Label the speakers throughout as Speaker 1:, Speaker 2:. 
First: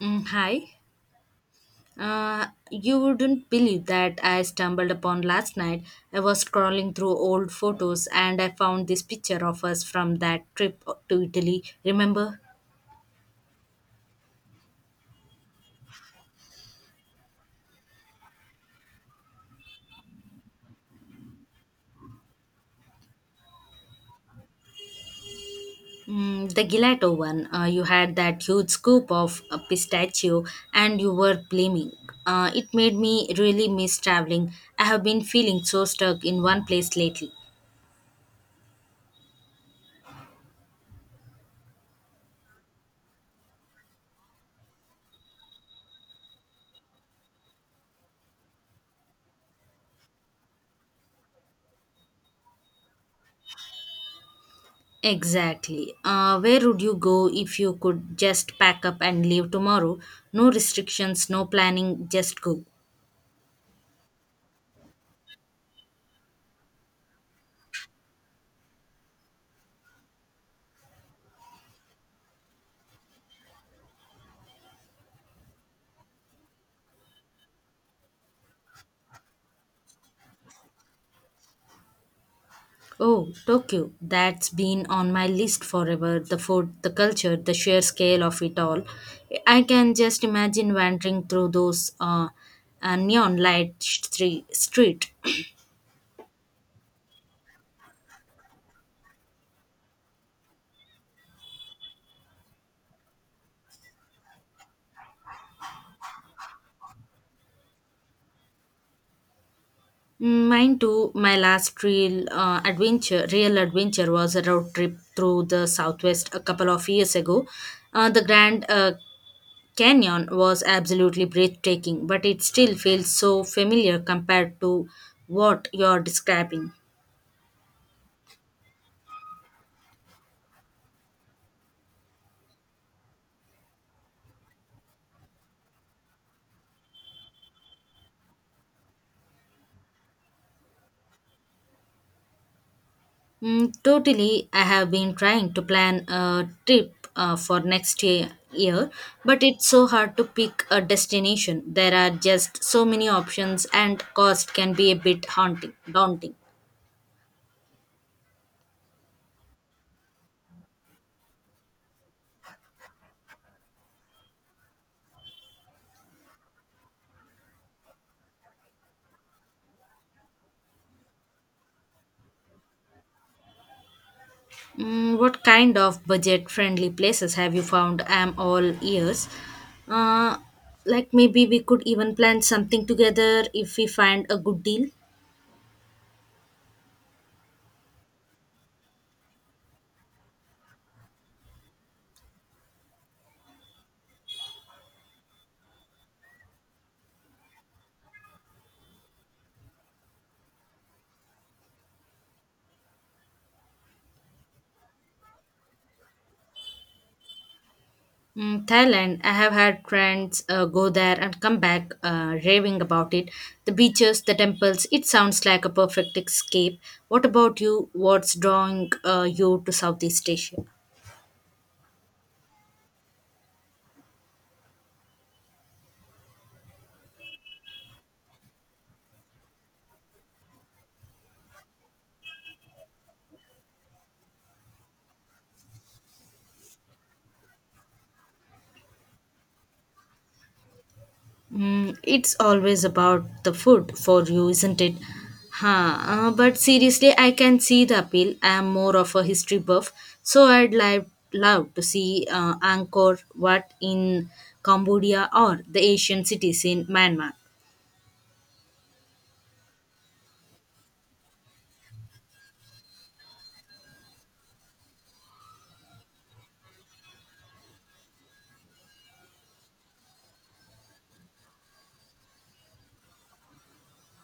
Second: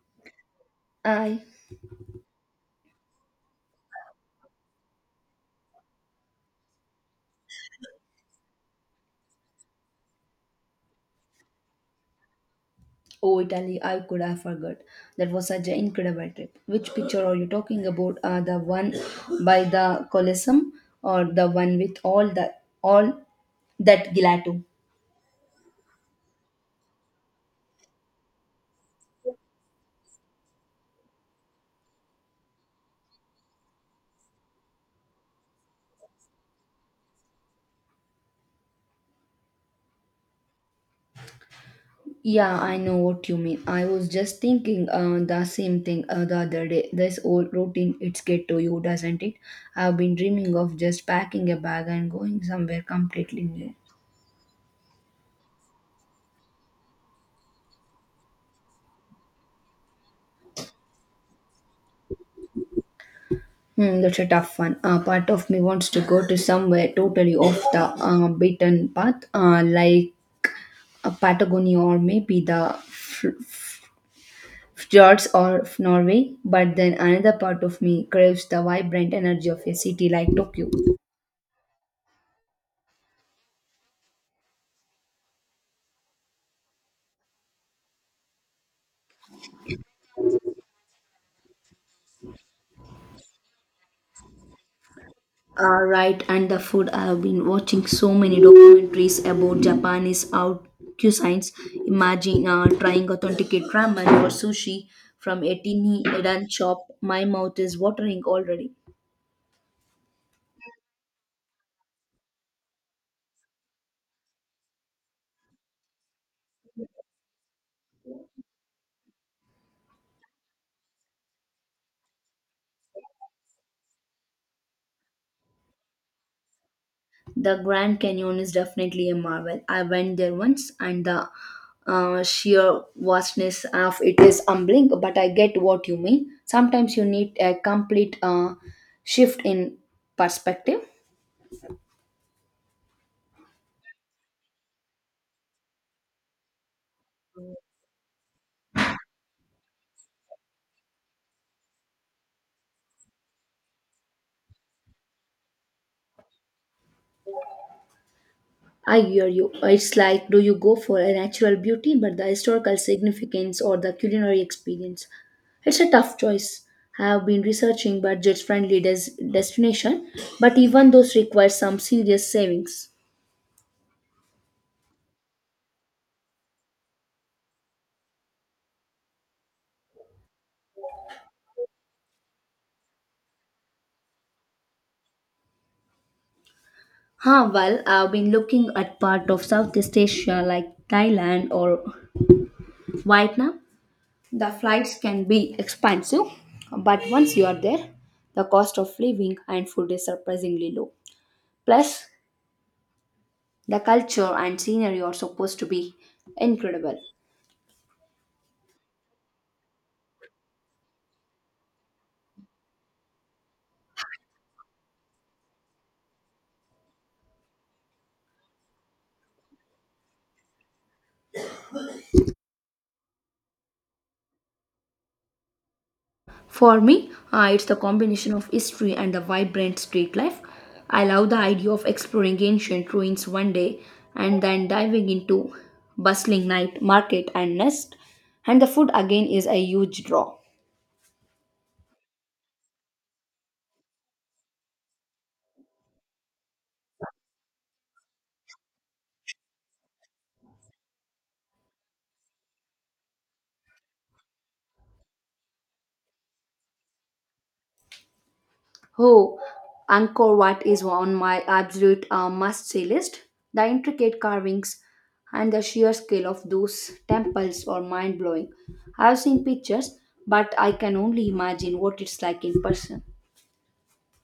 Speaker 1: Mm, hi.
Speaker 2: I
Speaker 1: You wouldn't believe that I stumbled upon last night. I was scrolling through old photos and I found this picture of us from that trip to Italy. Remember?
Speaker 2: oh Italy, I could have forgot. That was such an incredible trip. Which picture are you talking about? The one by the Colosseum or the one with all that gelato?
Speaker 1: The gelato one. You had that huge scoop of pistachio and you were blaming. It made me really miss traveling. I have been feeling so stuck in one place lately.
Speaker 2: Yeah, I know what you mean. I was just thinking the same thing the other day. This old routine, it's get to you, doesn't it? I've been dreaming of just packing a bag and going somewhere completely new.
Speaker 1: Exactly. Where would you go if you could just pack up and leave tomorrow? No restrictions, no planning, just go.
Speaker 2: That's a tough one. Part of me wants to go to somewhere totally off the beaten path, like Patagonia or maybe the fjords of Norway. But then another part of me craves the vibrant energy of a city like Tokyo.
Speaker 1: Oh, Tokyo. That's been on my list forever. The food, the culture, the sheer scale of it all. I can just imagine wandering through those neon light street.
Speaker 2: Right, and the food. I have been watching so many documentaries about Japanese out cuisines. Imagine trying authenticate ramen or sushi from a teeny Edan shop. My mouth is watering already.
Speaker 1: Mine too. My last real adventure, was a road trip through the southwest a couple of years ago. The Grand Canyon was absolutely breathtaking, but it still feels so familiar compared to what you're describing.
Speaker 2: The Grand Canyon is definitely a marvel. I went there once and the sheer vastness of it is humbling, but I get what you mean. Sometimes you need a complete shift in perspective.
Speaker 1: Mm, totally, I have been trying to plan a trip for next year, but it's so hard to pick a destination. There are just so many options, and cost can be a bit haunting, daunting.
Speaker 2: I hear you. It's like do you go for a natural beauty, but the historical significance or the culinary experience? It's a tough choice. I have been researching budget friendly destination, but even those require some serious savings.
Speaker 1: What kind of budget friendly places have you found? I'm all ears. Uh, like maybe we could even plan something together if we find a good deal.
Speaker 2: Well, I've been looking at part of Southeast Asia like Thailand or Vietnam. The flights can be expensive, but once you are there, the cost of living and food is surprisingly low. Plus, the culture and scenery are supposed to be incredible.
Speaker 1: Thailand, I have had friends go there and come back raving about it. The beaches, the temples, it sounds like a perfect escape. What about you? What's drawing you to Southeast Asia?
Speaker 2: For me, it's the combination of history and the vibrant street life. I love the idea of exploring ancient ruins one day and then diving into bustling night market and nest. And the food again is a huge draw.
Speaker 1: It's always about the food for you, isn't it? Huh. But seriously, I can see the appeal. I am more of a history buff, so I'd love to see Angkor Wat in Cambodia or the Asian cities in Myanmar.
Speaker 2: Oh, Angkor Wat is on my absolute must-see list. The intricate carvings and the sheer scale of those temples are mind-blowing. I've seen pictures, but I can only imagine what it's like in person.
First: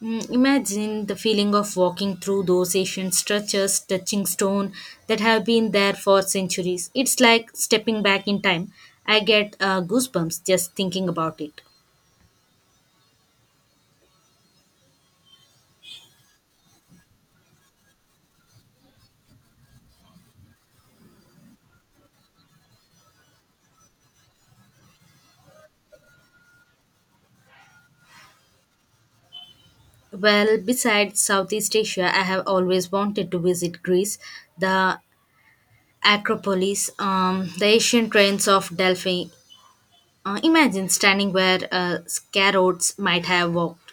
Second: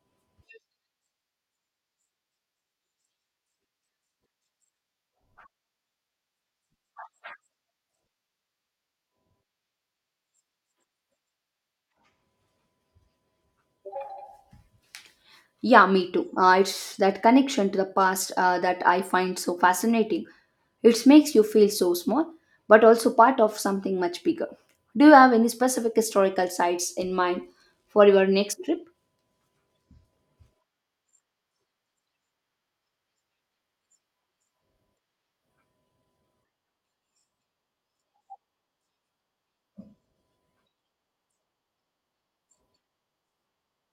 Speaker 1: Imagine the feeling of walking through those ancient structures, touching stone that have been there for centuries. It's like stepping back in time. I get goosebumps just thinking about it.
Speaker 2: Yeah, me too. It's that connection to the past that I find so fascinating. It makes you feel so small, but also part of something much bigger. Do you have any specific historical sites in mind for your next trip?
Speaker 1: Well, besides Southeast Asia, I have always wanted to visit Greece, the Acropolis, the ancient ruins of Delphi. Imagine standing where scarabs might have walked.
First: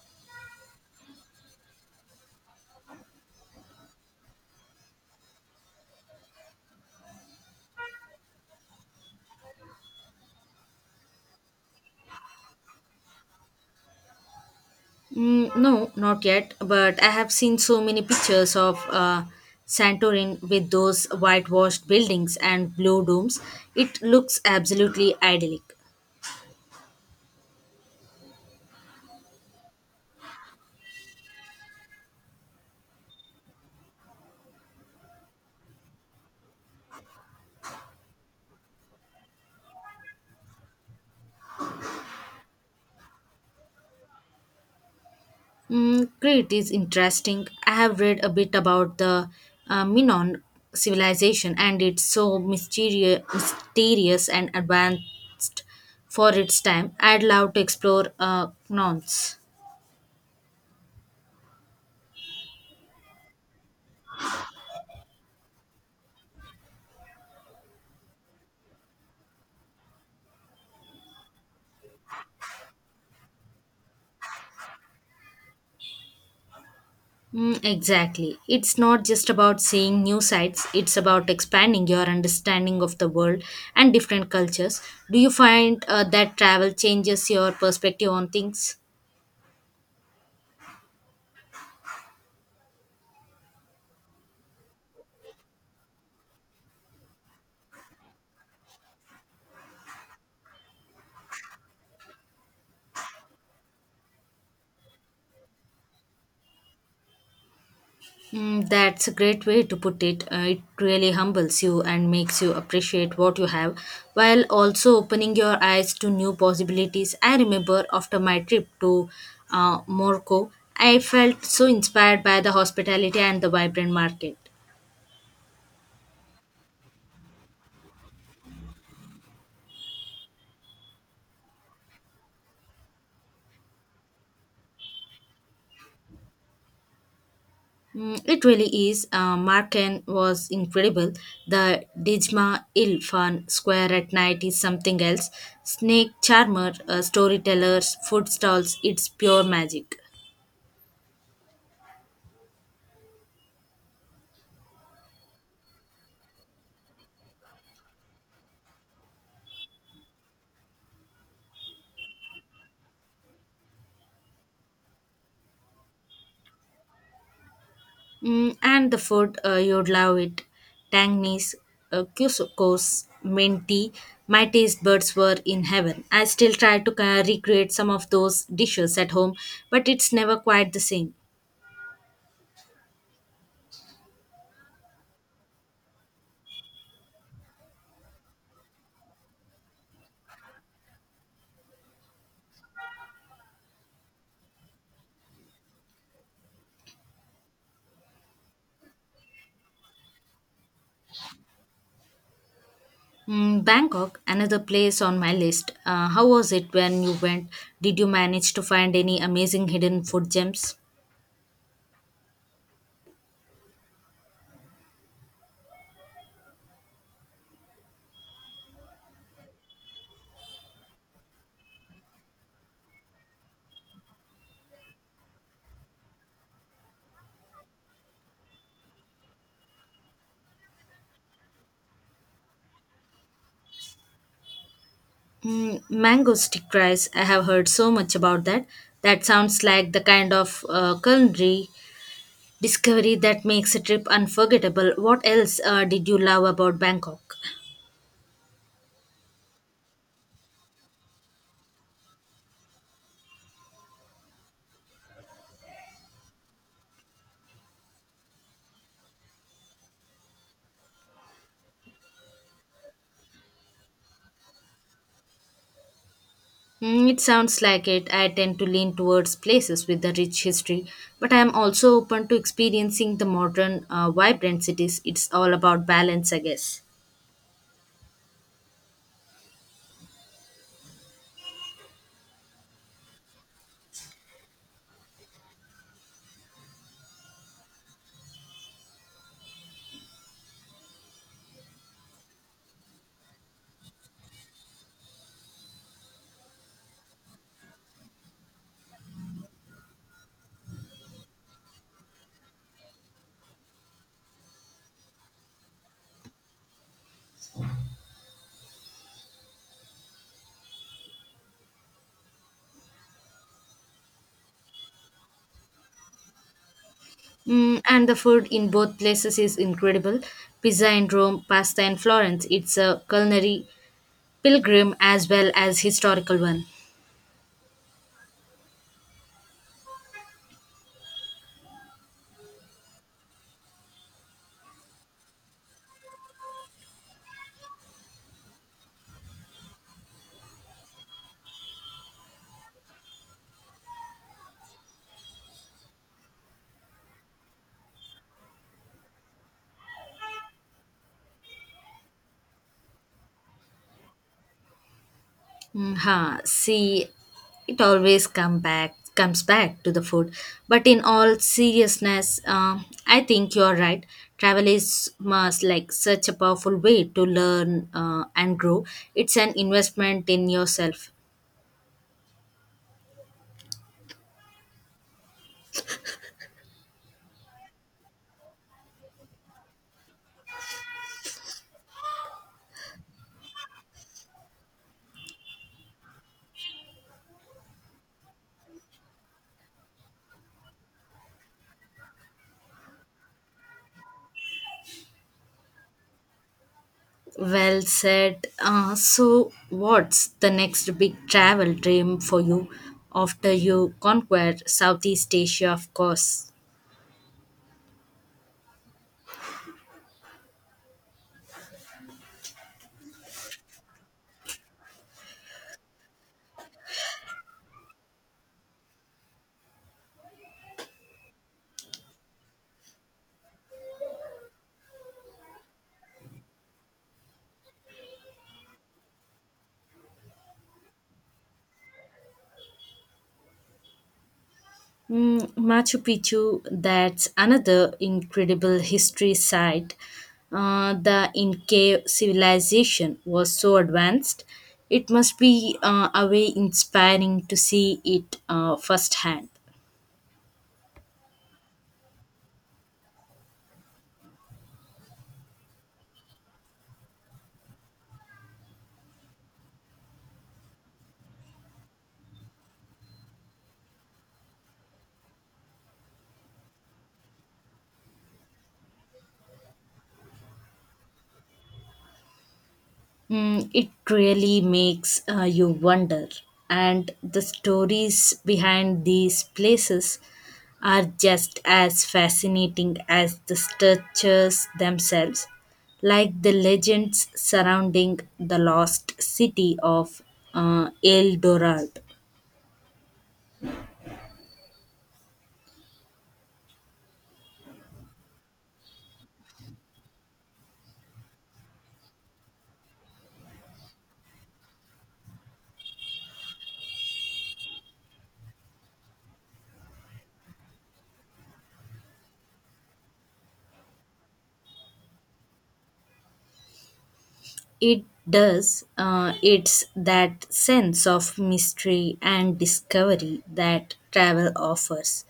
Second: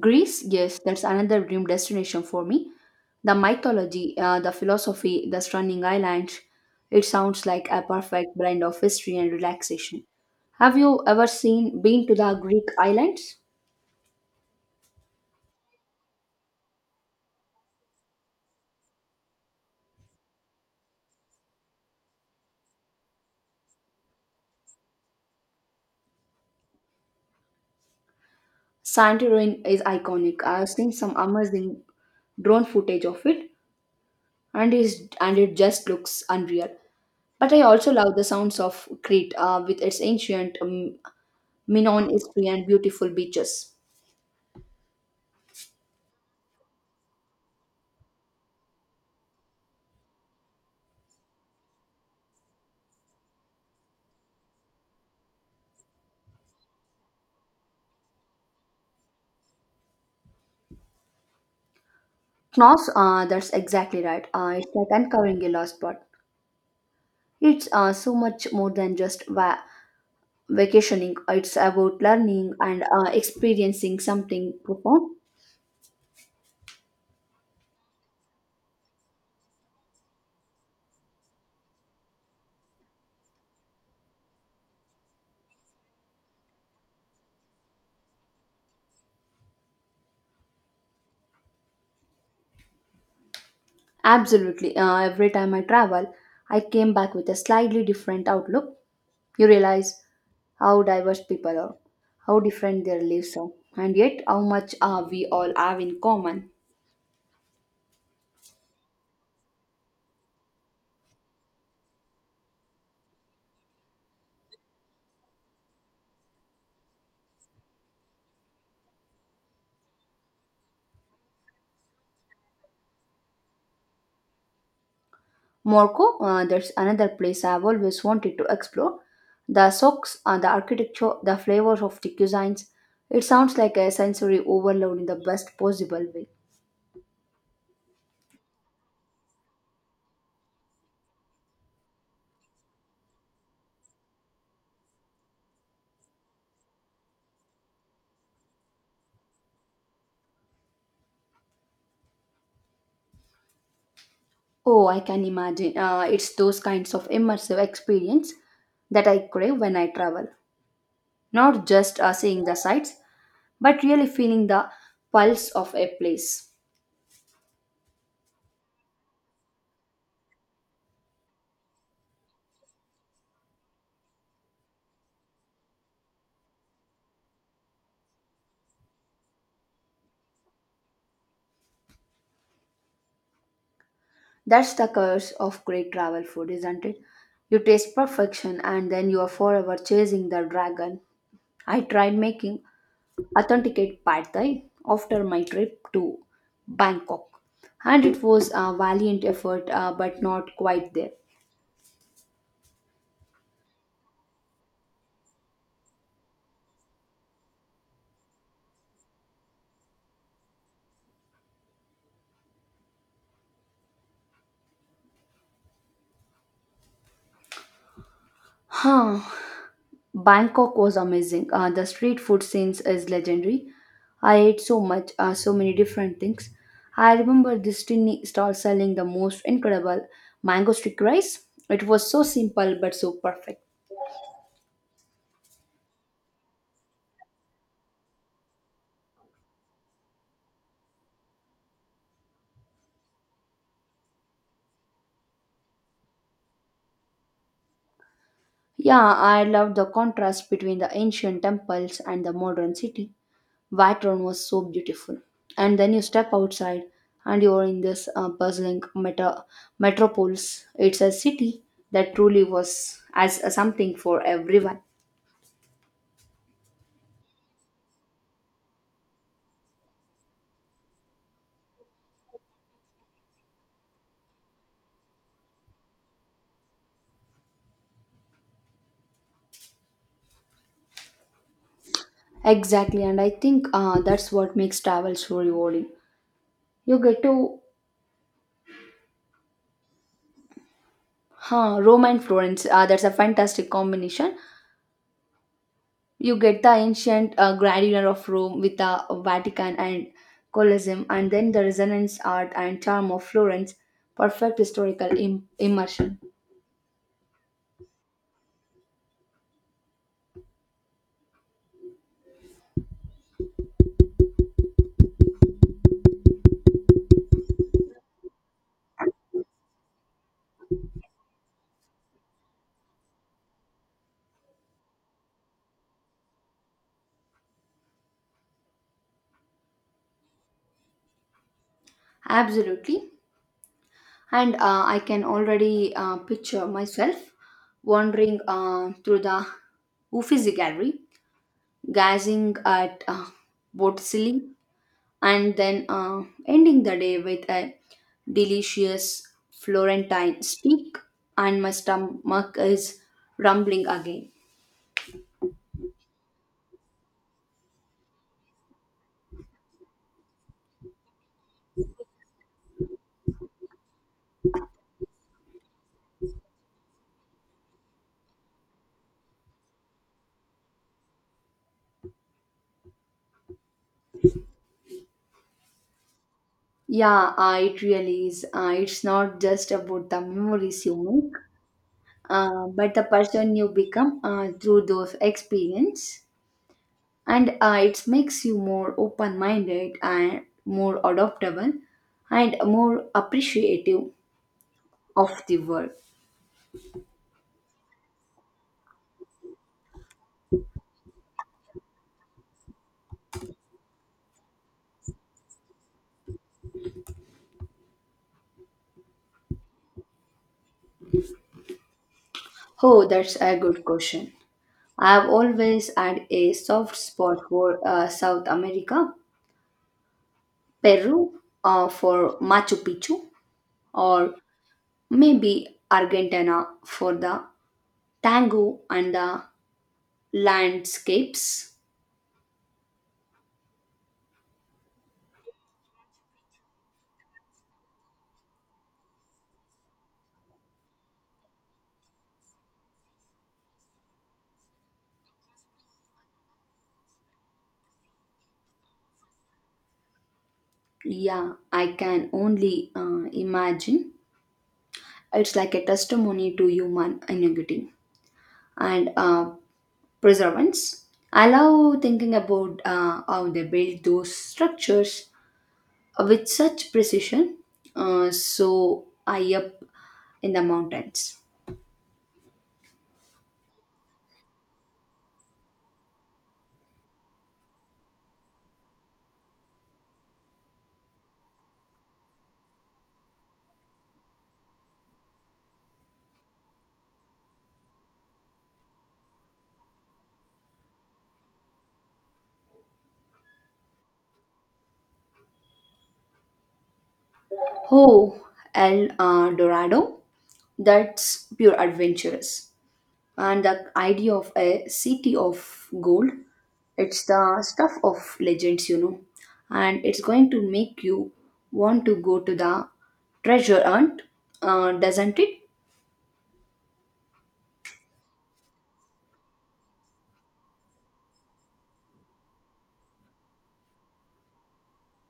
Speaker 2: Greece, yes, that's another dream destination for me. The mythology, the philosophy, the stunning islands. It sounds like a perfect blend of history and relaxation. Have you ever seen been to the Greek islands?
Speaker 1: Mm, no, not yet, but I have seen so many pictures of Santorin with those whitewashed buildings and blue domes. It looks absolutely idyllic.
Speaker 2: Santorin is iconic. I've seen some amazing drone footage of it, and it just looks unreal. But I also love the sounds of Crete with its ancient Minoan history and beautiful beaches.
Speaker 1: Crete is interesting. I have read a bit about the Minoan civilization, and it's so mysterious and advanced for its time. I'd love to explore Knowns.
Speaker 2: Knos, that's exactly right. It's like uncovering a lost spot. It's so much more than just vacationing. It's about learning and experiencing something profound.
Speaker 1: Mm, exactly. It's not just about seeing new sites, it's about expanding your understanding of the world and different cultures. Do you find that travel changes your perspective on things?
Speaker 2: Absolutely. Every time I travel, I came back with a slightly different outlook. You realize how diverse people are, how different their lives are, and yet how much we all have in common.
Speaker 1: That's a great way to put it. It really humbles you and makes you appreciate what you have while also opening your eyes to new possibilities. I remember after my trip to Morocco, I felt so inspired by the hospitality and the vibrant market.
Speaker 2: Morocco, that's another place I've always wanted to explore. The socks, the architecture, the flavors of the cuisines. It sounds like a sensory overload in the best possible way.
Speaker 1: It really is. Marken was incredible. The Dijma Ilfan Square at night is something else. Snake charmer, storytellers, food stalls, it's pure magic.
Speaker 2: Oh, I can imagine. It's those kinds of immersive experience that I crave when I travel. Not just seeing the sights, but really feeling the pulse of a place.
Speaker 1: And the food, you'd love it. Tangnese, couscous, minty. My taste buds were in heaven. I still try to recreate some of those dishes at home, but it's never quite the same.
Speaker 2: That's the curse of great travel food, isn't it? You taste perfection and then you are forever chasing the dragon. I tried making authenticate pad thai after my trip to Bangkok, and it was a valiant effort, but not quite there.
Speaker 1: Bangkok, another place on my list. How was it when you went? Did you manage to find any amazing hidden food gems?
Speaker 2: Huh. Bangkok was amazing. The street food scenes is legendary. I ate so much, so many different things. I remember this tiny stall selling the most incredible mango stick rice. It was so simple but so perfect.
Speaker 1: Mango stick rice. I have heard so much about that. That sounds like the kind of culinary discovery that makes a trip unforgettable. What else did you love about Bangkok?
Speaker 2: Yeah, I loved the contrast between the ancient temples and the modern city. Background was so beautiful and then you step outside and you're in this uh, bustling metropolis. It's a city that truly was as a something for everyone.
Speaker 1: It sounds like it. I tend to lean towards places with a rich history, but I am also open to experiencing the modern, vibrant cities. It's all about balance, I guess.
Speaker 2: Exactly, and I think that's what makes travel so rewarding. You get to Rome and Florence, that's a fantastic combination. You get the ancient grandeur of Rome with the Vatican and Colosseum, and then the resonance art and charm of Florence. Perfect historical immersion.
Speaker 1: And the food in both places is incredible. Pizza in Rome, pasta in Florence. It's a culinary pilgrim as well as historical one.
Speaker 2: Absolutely. And I can already picture myself wandering through the Uffizi gallery, gazing at Botticelli, and then ending the day with a delicious Florentine steak, and my stomach is rumbling again.
Speaker 1: Huh. See, it always comes back to the food. But in all seriousness, I think you're right. Travel is must like such a powerful way to learn and grow. It's an investment in yourself.
Speaker 2: Yeah, it really is. It's not just about the memories you make, but the person you become through those experiences. And it makes you more open minded and more adaptable and more appreciative of the world.
Speaker 1: Well said. So, what's the next big travel dream for you after you conquer Southeast Asia, of course?
Speaker 2: Oh, that's a good question. I've always had a soft spot for South America. Peru, for Machu Picchu, or maybe Argentina for the tango and the landscapes.
Speaker 1: Machu Picchu, that's another incredible history site. The Inca civilization was so advanced, it must be a way inspiring to see it firsthand.
Speaker 2: Yeah, I can only imagine. It's like a testimony to human ingenuity and preservance. I love thinking about how they build those structures with such precision, so high up in the mountains.
Speaker 1: It really makes you wonder. And the stories behind these places are just as fascinating as the structures themselves, like the legends surrounding the lost city of El Dorado.
Speaker 2: Oh, El Dorado, that's pure adventurous. And the idea of a city of gold, it's the stuff of legends, you know. And it's going to make you want to go to the treasure hunt, doesn't it?
Speaker 1: It does. It's that sense of mystery and discovery that travel offers.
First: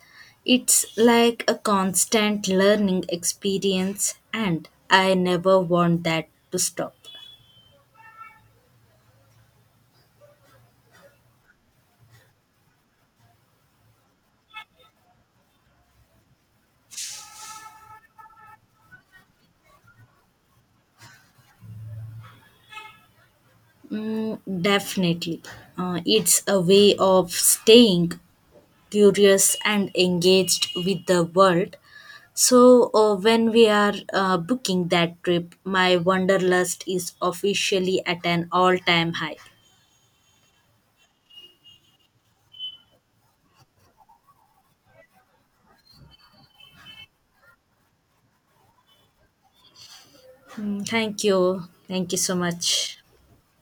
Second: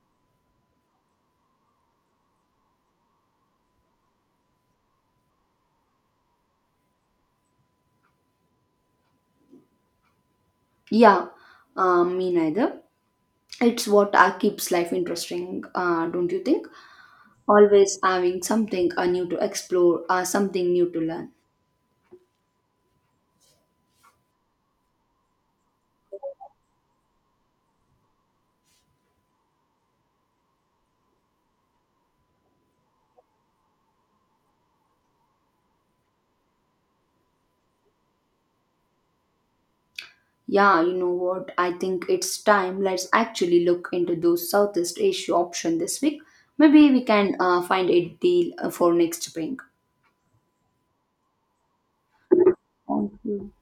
Speaker 1: It's like a constant learning experience, and I never want that to stop.
Speaker 2: Yeah, me neither. It's what keeps life interesting, don't you think? Always having something new to explore, something new to learn.
Speaker 1: Mm, definitely. It's a way of staying curious and engaged with the world. So, when we are booking that trip, my wanderlust is officially at an all time high.
Speaker 2: Yeah, you know what? I think it's time. Let's actually look into those Southeast Asia option this week. Maybe we can find a deal for next spring.
Speaker 1: Mm, thank you. Thank you so much.
Speaker 2: Thank you.